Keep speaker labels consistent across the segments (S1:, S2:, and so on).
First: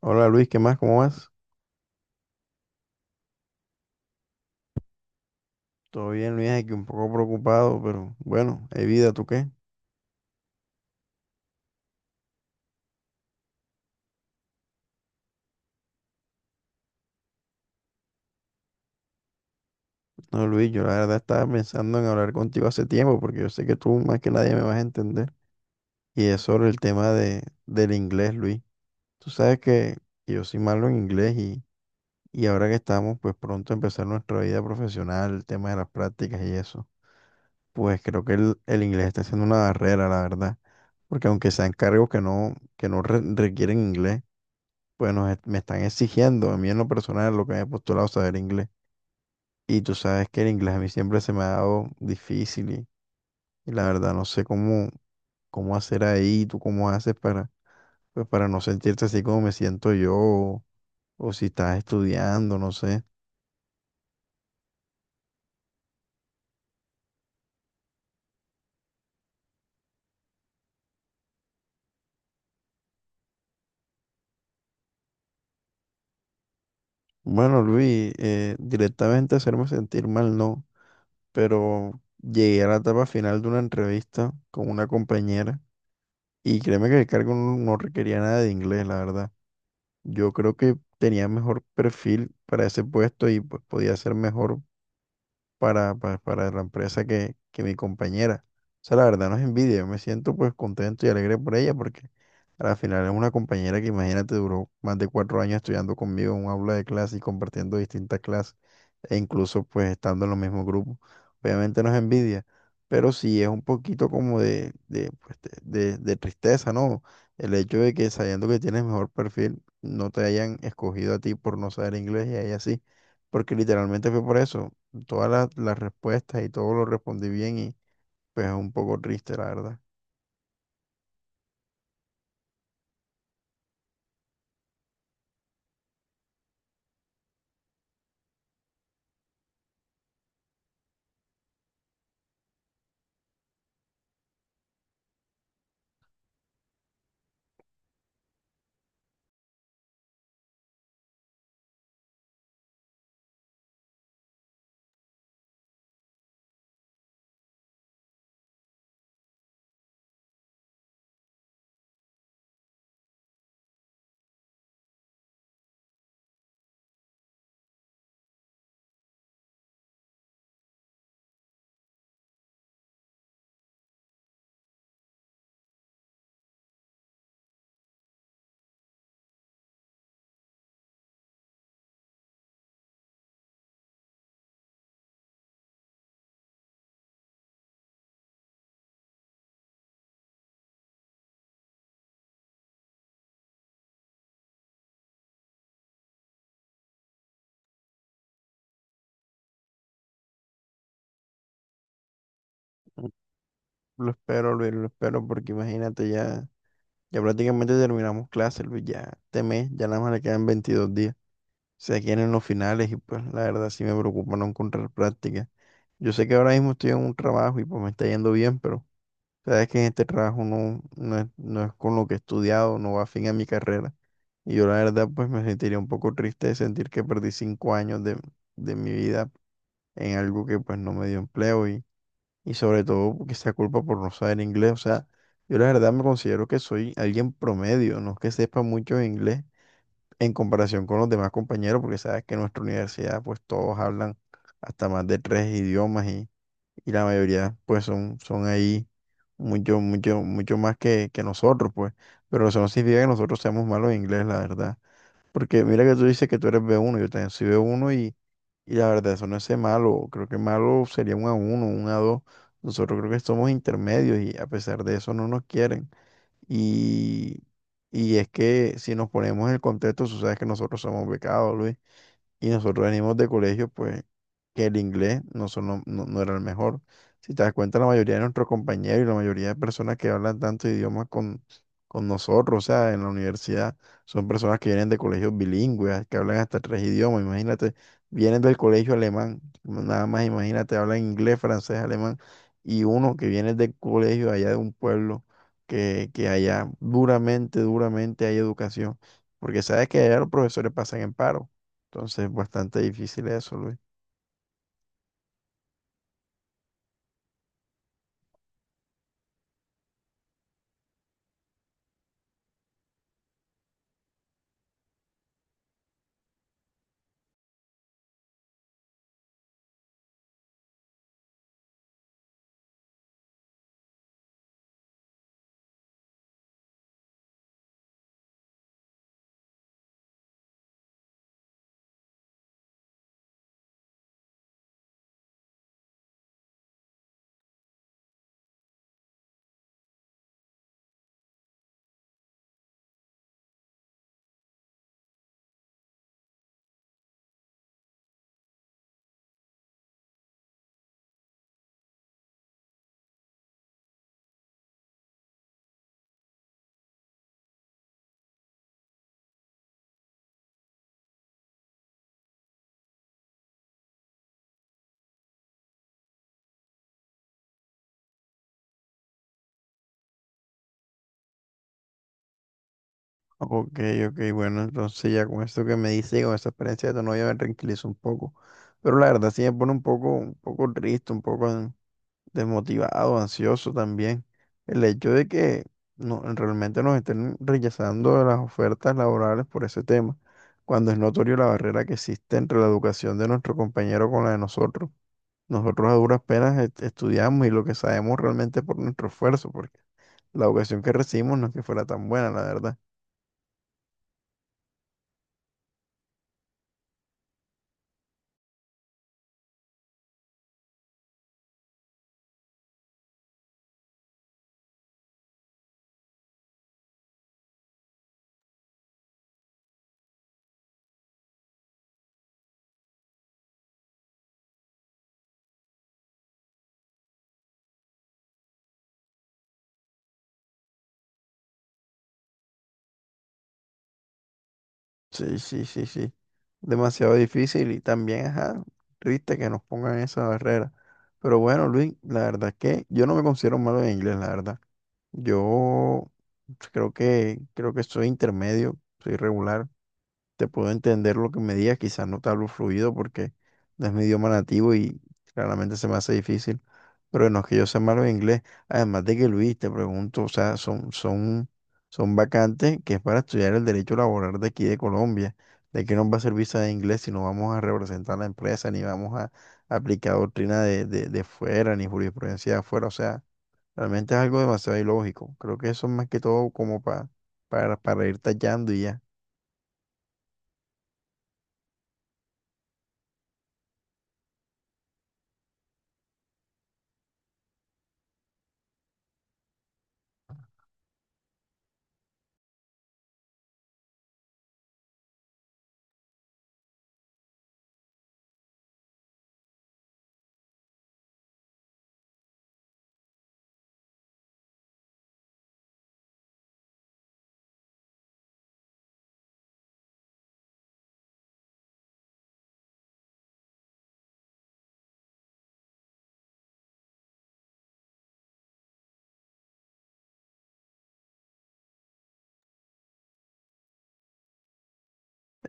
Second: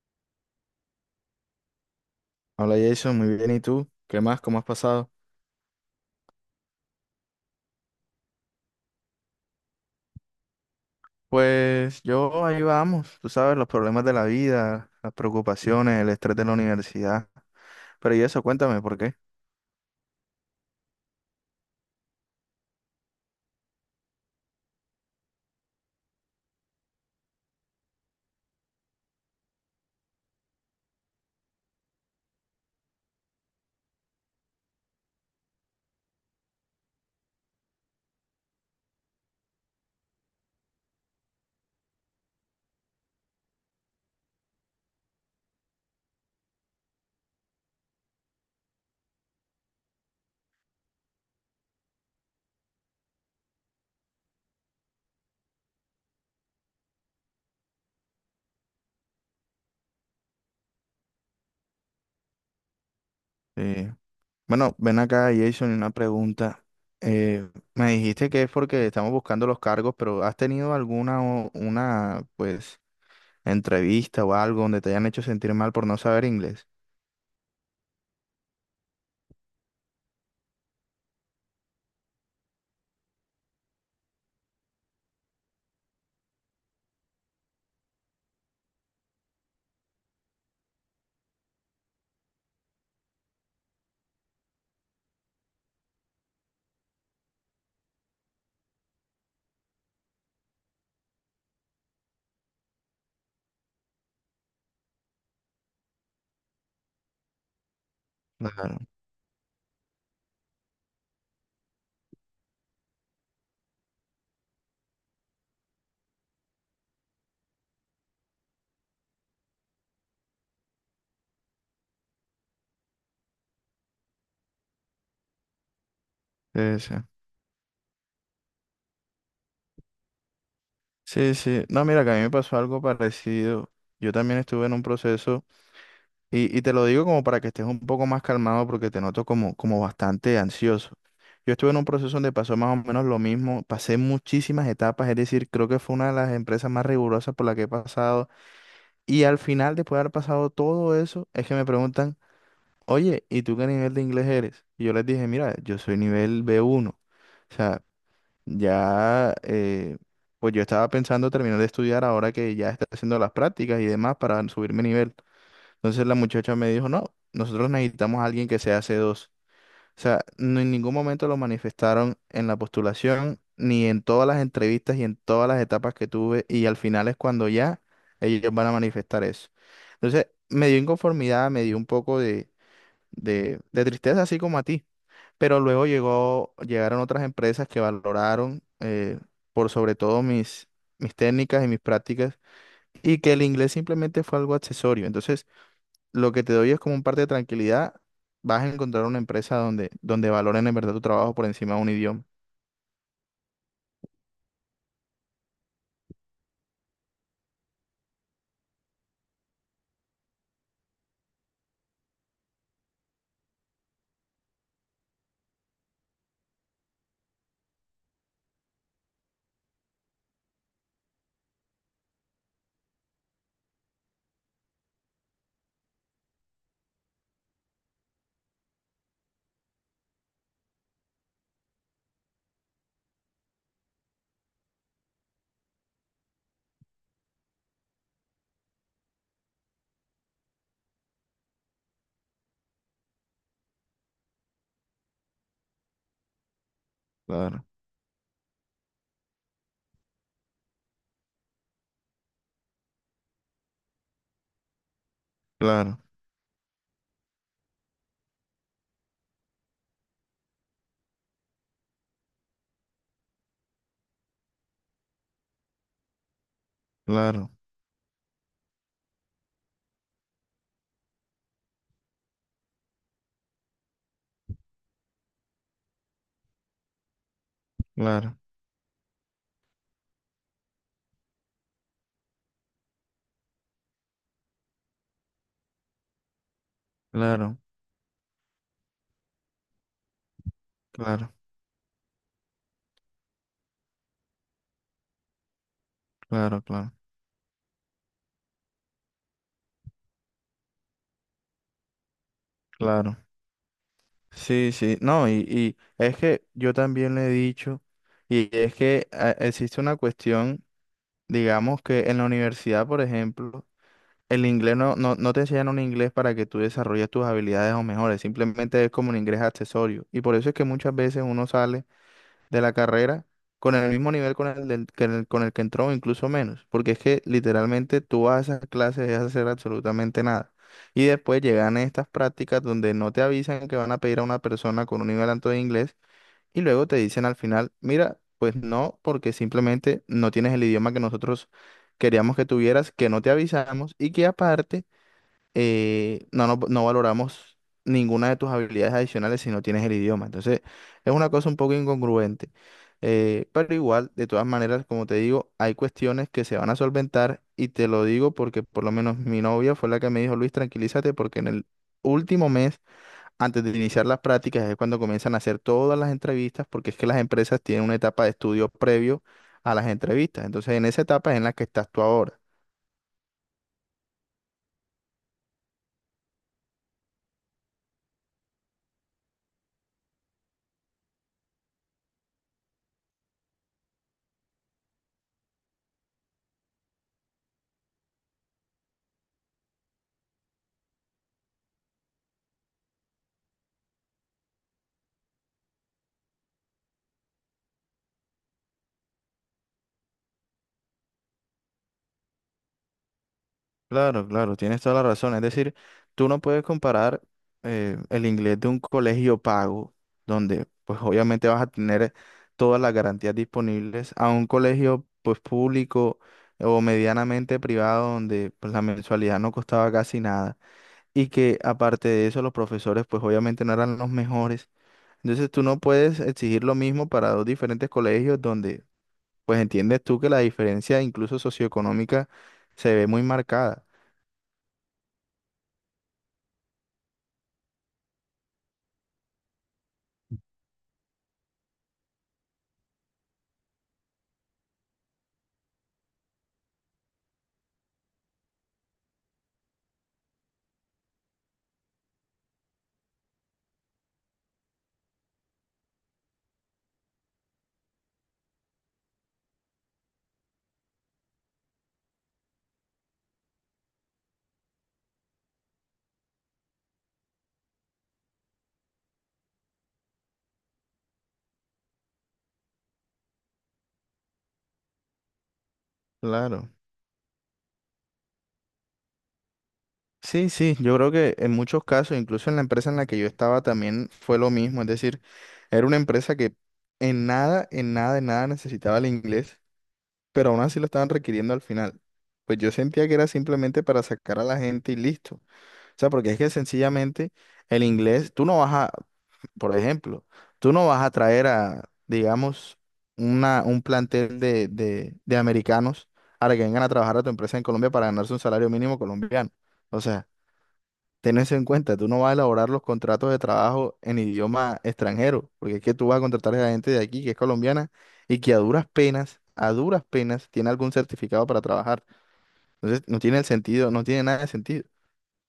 S1: Hola Luis, ¿qué más? ¿Cómo vas?
S2: Hola Jason, muy bien. ¿Y tú? ¿Qué más? ¿Cómo has pasado?
S1: Todo bien, Luis, aquí un poco preocupado, pero bueno, hay vida, ¿tú qué?
S2: Pues yo ahí vamos, tú sabes, los problemas de la vida, las preocupaciones, el estrés de la universidad. Pero y eso, cuéntame, ¿por qué?
S1: No, Luis, yo la verdad estaba pensando en hablar contigo hace tiempo, porque yo sé que tú más que nadie me vas a entender. Y es sobre el tema del inglés, Luis. Tú sabes que yo soy malo en inglés y ahora que estamos, pues pronto a empezar nuestra vida profesional, el tema de las prácticas y eso, pues creo que el inglés está siendo una barrera, la verdad. Porque aunque sean cargos que no requieren inglés. Bueno, me están exigiendo a mí en lo personal lo que me he postulado saber inglés. Y tú sabes que el inglés a mí siempre se me ha dado difícil y la verdad no sé cómo, cómo hacer ahí, tú cómo haces para, pues para no sentirte así como me siento yo, o si estás estudiando, no sé.
S2: Eh, bueno, ven acá Jason, y una pregunta. Eh, Me dijiste que es porque estamos buscando los cargos, pero ¿has tenido alguna una, pues, entrevista o algo donde te hayan hecho sentir mal por no saber inglés?
S1: Bueno, Luis, directamente hacerme sentir mal no, pero llegué a la etapa final de una entrevista con una compañera y créeme que el cargo no requería nada de inglés, la verdad. Yo creo que tenía mejor perfil para ese puesto y pues podía ser mejor para, para la empresa que mi compañera. O sea, la verdad no es envidia, yo me siento pues contento y alegre por ella porque al final es una compañera que imagínate duró más de 4 años estudiando conmigo en un aula de clase y compartiendo distintas clases
S2: Claro,
S1: e incluso pues estando en los mismos grupos. Obviamente no es envidia, pero sí es un poquito como pues, de tristeza, ¿no? El hecho de que sabiendo que tienes mejor perfil, no te hayan escogido a ti por no saber inglés y a ella sí, porque literalmente fue por eso todas las respuestas y todo
S2: sí,
S1: lo
S2: sí.
S1: respondí bien, y pues es un poco triste, la verdad.
S2: Sí, sí. No, mira, que a mí me pasó algo parecido. Yo también estuve en un proceso. Y te lo digo como para que estés un poco más calmado porque te noto como, como bastante ansioso. Yo estuve en un proceso donde pasó más o menos lo mismo, pasé muchísimas etapas, es decir, creo que fue una de las empresas más rigurosas por la que he pasado. Y al final, después de haber pasado todo eso, es que me preguntan, oye, ¿y tú qué nivel de inglés eres? Y yo les dije, mira, yo soy nivel B1. O sea, ya, pues yo estaba pensando terminar de estudiar ahora que ya está haciendo las prácticas y demás para subir mi nivel. Entonces la muchacha me dijo, no, nosotros necesitamos a alguien que sea C2. O sea, no en ningún momento lo manifestaron en la postulación, ni en todas las entrevistas y en todas las etapas que tuve, y al final es cuando ya ellos van a manifestar eso. Entonces me dio inconformidad, me dio un poco de tristeza, así como a ti. Pero luego llegó, llegaron otras empresas que valoraron por sobre todo mis técnicas y mis prácticas, y que el inglés simplemente fue algo accesorio. Entonces, lo que te doy es como un parte de tranquilidad. Vas a encontrar una empresa donde, donde valoren en verdad tu trabajo por encima de un idioma.
S1: Lo espero, Luis, lo espero porque imagínate ya, ya prácticamente terminamos clases, Luis, ya este mes, ya nada más le quedan 22 días. Se quieren los finales y pues la verdad sí me preocupa no encontrar práctica. Yo sé que ahora mismo estoy en un trabajo y pues me está yendo bien, pero sabes que en este trabajo no es con lo que he estudiado, no va a fin a mi carrera. Y yo la verdad pues me sentiría un poco triste de sentir que perdí 5 años de mi vida en algo que pues no me dio empleo y sobre todo que sea culpa por no saber inglés. O sea, yo la verdad me considero que soy alguien promedio, no es que sepa mucho inglés en comparación con los demás compañeros, porque sabes que en nuestra universidad pues todos hablan hasta más de tres idiomas y la mayoría
S2: Claro,
S1: pues son ahí mucho, mucho, mucho más que nosotros pues, pero eso no significa que nosotros seamos malos en inglés, la verdad. Porque mira que
S2: claro,
S1: tú dices que tú eres B1, yo también soy B1 y la verdad eso no es ser malo, creo que malo sería un a uno un a dos, nosotros creo que somos intermedios y a pesar de eso no nos quieren. Y,
S2: claro,
S1: y es que si nos ponemos en el contexto, tú sabes que nosotros somos becados, Luis. Y nosotros venimos de colegios, pues, que el inglés no, son lo- no, no era el mejor. Si te das cuenta, la mayoría de
S2: claro,
S1: nuestros compañeros y la mayoría de personas que hablan tantos idiomas con nosotros, o sea, en la universidad, son personas que vienen de colegios bilingües, que hablan hasta tres idiomas.
S2: claro,
S1: Imagínate, vienen del colegio alemán, nada más imagínate, hablan
S2: claro,
S1: inglés, francés, alemán, y uno que viene del colegio allá de un pueblo, que
S2: claro,
S1: allá
S2: claro,
S1: duramente, duramente hay educación. Porque sabes que allá los profesores pasan en paro. Entonces, bastante
S2: claro.
S1: difícil eso, Luis.
S2: Sí, sí, no, y es que yo también le he dicho, y es que existe una cuestión, digamos que en la universidad, por ejemplo, el inglés no te enseñan un inglés para que tú desarrolles tus habilidades o mejores, simplemente es como un inglés accesorio. Y por eso es que muchas veces uno sale de la carrera con el mismo nivel con el, del- que el- con el que entró, o incluso menos, porque es que literalmente tú vas a esas clases y vas a hacer absolutamente nada. Y después llegan estas prácticas donde no te avisan que van a pedir a una persona con un nivel alto de inglés y luego te dicen al final, mira, pues no, porque simplemente no tienes el idioma que nosotros queríamos que tuvieras, que no te avisamos y que aparte no valoramos ninguna de tus habilidades adicionales si no tienes el idioma. Entonces, es una cosa un poco incongruente. Pero igual, de todas maneras, como te digo, hay cuestiones que se van a solventar y te lo digo porque por lo menos mi novia fue la que me dijo, Luis, tranquilízate porque en el último mes, antes de iniciar las prácticas, es cuando comienzan a hacer todas las entrevistas porque es que las empresas tienen una etapa de estudio previo a las entrevistas. Entonces, en esa etapa es en la que estás tú ahora.
S1: Ok, ok, bueno, entonces ya con esto que me dice, y con esta experiencia de tu novia me tranquilizo un poco. Pero la verdad sí me pone un poco triste, un poco desmotivado, ansioso también. El hecho de que no, realmente nos estén rechazando las ofertas laborales por ese tema, cuando es notorio la barrera que existe entre la educación de nuestro compañero con la de nosotros. Nosotros a duras penas estudiamos y lo que sabemos realmente es por nuestro esfuerzo, porque la educación que recibimos no es que fuera tan buena, la verdad.
S2: Claro, claro, tienes toda la razón. Es decir, tú no puedes comparar el inglés de un colegio pago, donde pues obviamente vas a tener todas las garantías disponibles, a un colegio pues público o medianamente privado, donde pues la mensualidad no costaba casi nada y que aparte de eso los profesores pues obviamente no eran los mejores. Entonces tú no puedes exigir lo mismo para dos diferentes colegios donde pues entiendes tú que la diferencia incluso socioeconómica se ve muy marcada.
S1: Sí, sí, sí, sí. Demasiado difícil y también, ajá, triste que nos pongan esa barrera. Pero bueno, Luis, la verdad es que yo no me considero malo en inglés, la verdad. Yo creo que soy intermedio, soy regular. Te puedo entender lo que me digas, quizás no te hablo fluido porque no es mi idioma nativo y claramente se me hace difícil, pero no es que yo sea malo en inglés, además de que, Luis, te pregunto, o sea, son vacantes que es para estudiar el derecho laboral de aquí de Colombia, ¿de qué nos va a servir saber inglés si no vamos a representar la empresa, ni vamos a aplicar doctrina de fuera, ni jurisprudencia de afuera? O sea, realmente es algo demasiado ilógico, creo que eso es más que todo
S2: Claro.
S1: como para, ir tallando y ya.
S2: Sí, sí, yo creo que en muchos casos, incluso en la empresa en la que yo estaba también fue lo mismo, es decir, era una empresa que en nada, en nada, en nada necesitaba el inglés, pero aún así lo estaban requiriendo al final. Pues yo sentía que era simplemente para sacar a la gente y listo. O sea, porque es que sencillamente el inglés, tú no vas a, por ejemplo, tú no vas a traer a, digamos, un plantel de americanos a que vengan a trabajar a tu empresa en Colombia para ganarse un salario mínimo colombiano. O sea, ten eso en cuenta, tú no vas a elaborar los contratos de trabajo en idioma extranjero, porque es que tú vas a contratar a gente de aquí que es colombiana y que a duras penas, tiene algún certificado para trabajar. Entonces, no tiene el sentido, no tiene nada de sentido.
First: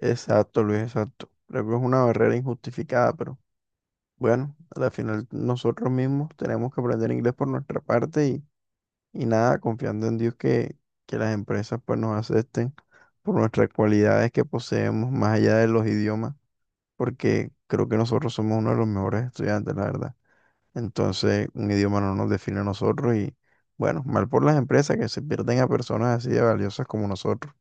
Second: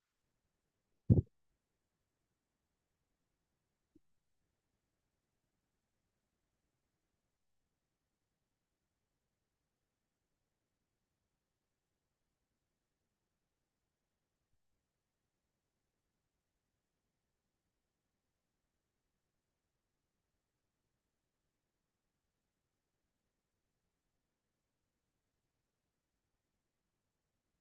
S1: Exacto, Luis, exacto. Creo que es una barrera injustificada, pero bueno, al final nosotros mismos tenemos que aprender inglés por nuestra parte y nada, confiando en Dios que las empresas pues nos acepten por nuestras cualidades que poseemos más allá de los idiomas, porque creo que nosotros somos uno de los mejores estudiantes, la verdad. Entonces, un idioma no nos define a nosotros y bueno, mal por las empresas que se pierden a personas así de valiosas como nosotros.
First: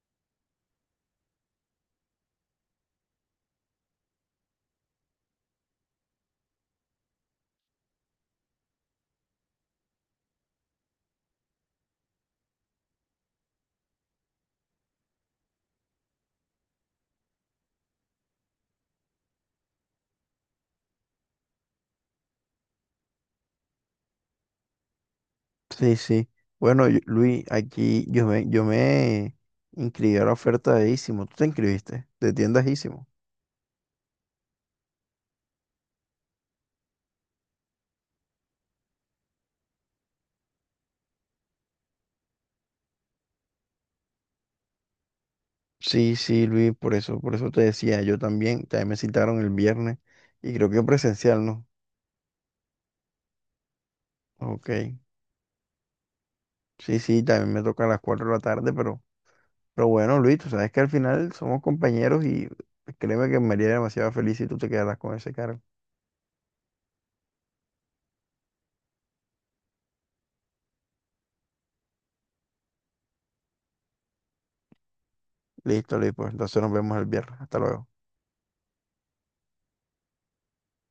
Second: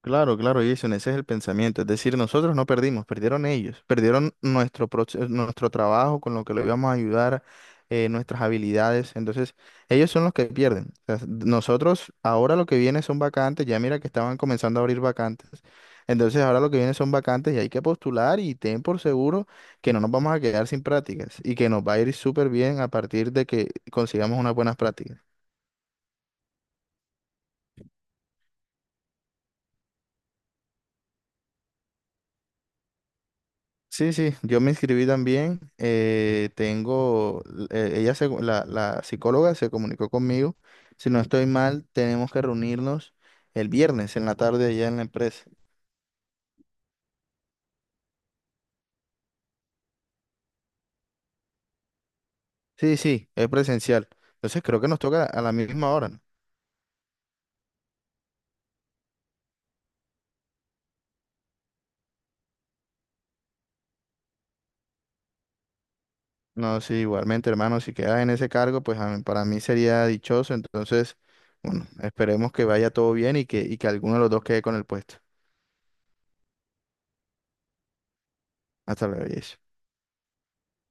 S2: Claro, claro, Jason, ese es el pensamiento. Es decir, nosotros no perdimos, perdieron ellos, perdieron nuestro trabajo con lo que le íbamos a ayudar, nuestras habilidades. Entonces, ellos son los que pierden. O sea, nosotros ahora lo que viene son vacantes, ya mira que estaban comenzando a abrir vacantes. Entonces, ahora lo que viene son vacantes y hay que postular y ten por seguro que no nos vamos a quedar sin prácticas y que nos va a ir súper bien a partir de que consigamos unas buenas prácticas.
S1: Sí, sí. Bueno, Luis, aquí yo me inscribí a la oferta de Isimo. ¿Tú te inscribiste? De tiendas Isimo.
S2: Sí, sí, yo me inscribí también. Ella la, la psicóloga se comunicó conmigo. Si no estoy mal, tenemos que reunirnos el viernes en la tarde allá en la empresa.
S1: Sí, sí, Luis, por eso te decía, yo también me citaron el viernes y creo que presencial, ¿no?
S2: Sí, sí, es presencial. Entonces creo que
S1: Ok.
S2: nos toca a la misma hora, ¿no?
S1: Sí, sí, también me toca a las 4 de la tarde, pero bueno, Luis, tú sabes que al final somos compañeros y créeme que me haría demasiado feliz si tú te quedaras con ese cargo.
S2: No, sí, igualmente, hermano, si quedas en ese cargo, para mí sería dichoso. Entonces, bueno, esperemos que vaya todo bien y que alguno de los dos quede con el puesto.
S1: Listo, Luis, pues entonces nos vemos el viernes. Hasta luego.
S2: Hasta luego, Jason.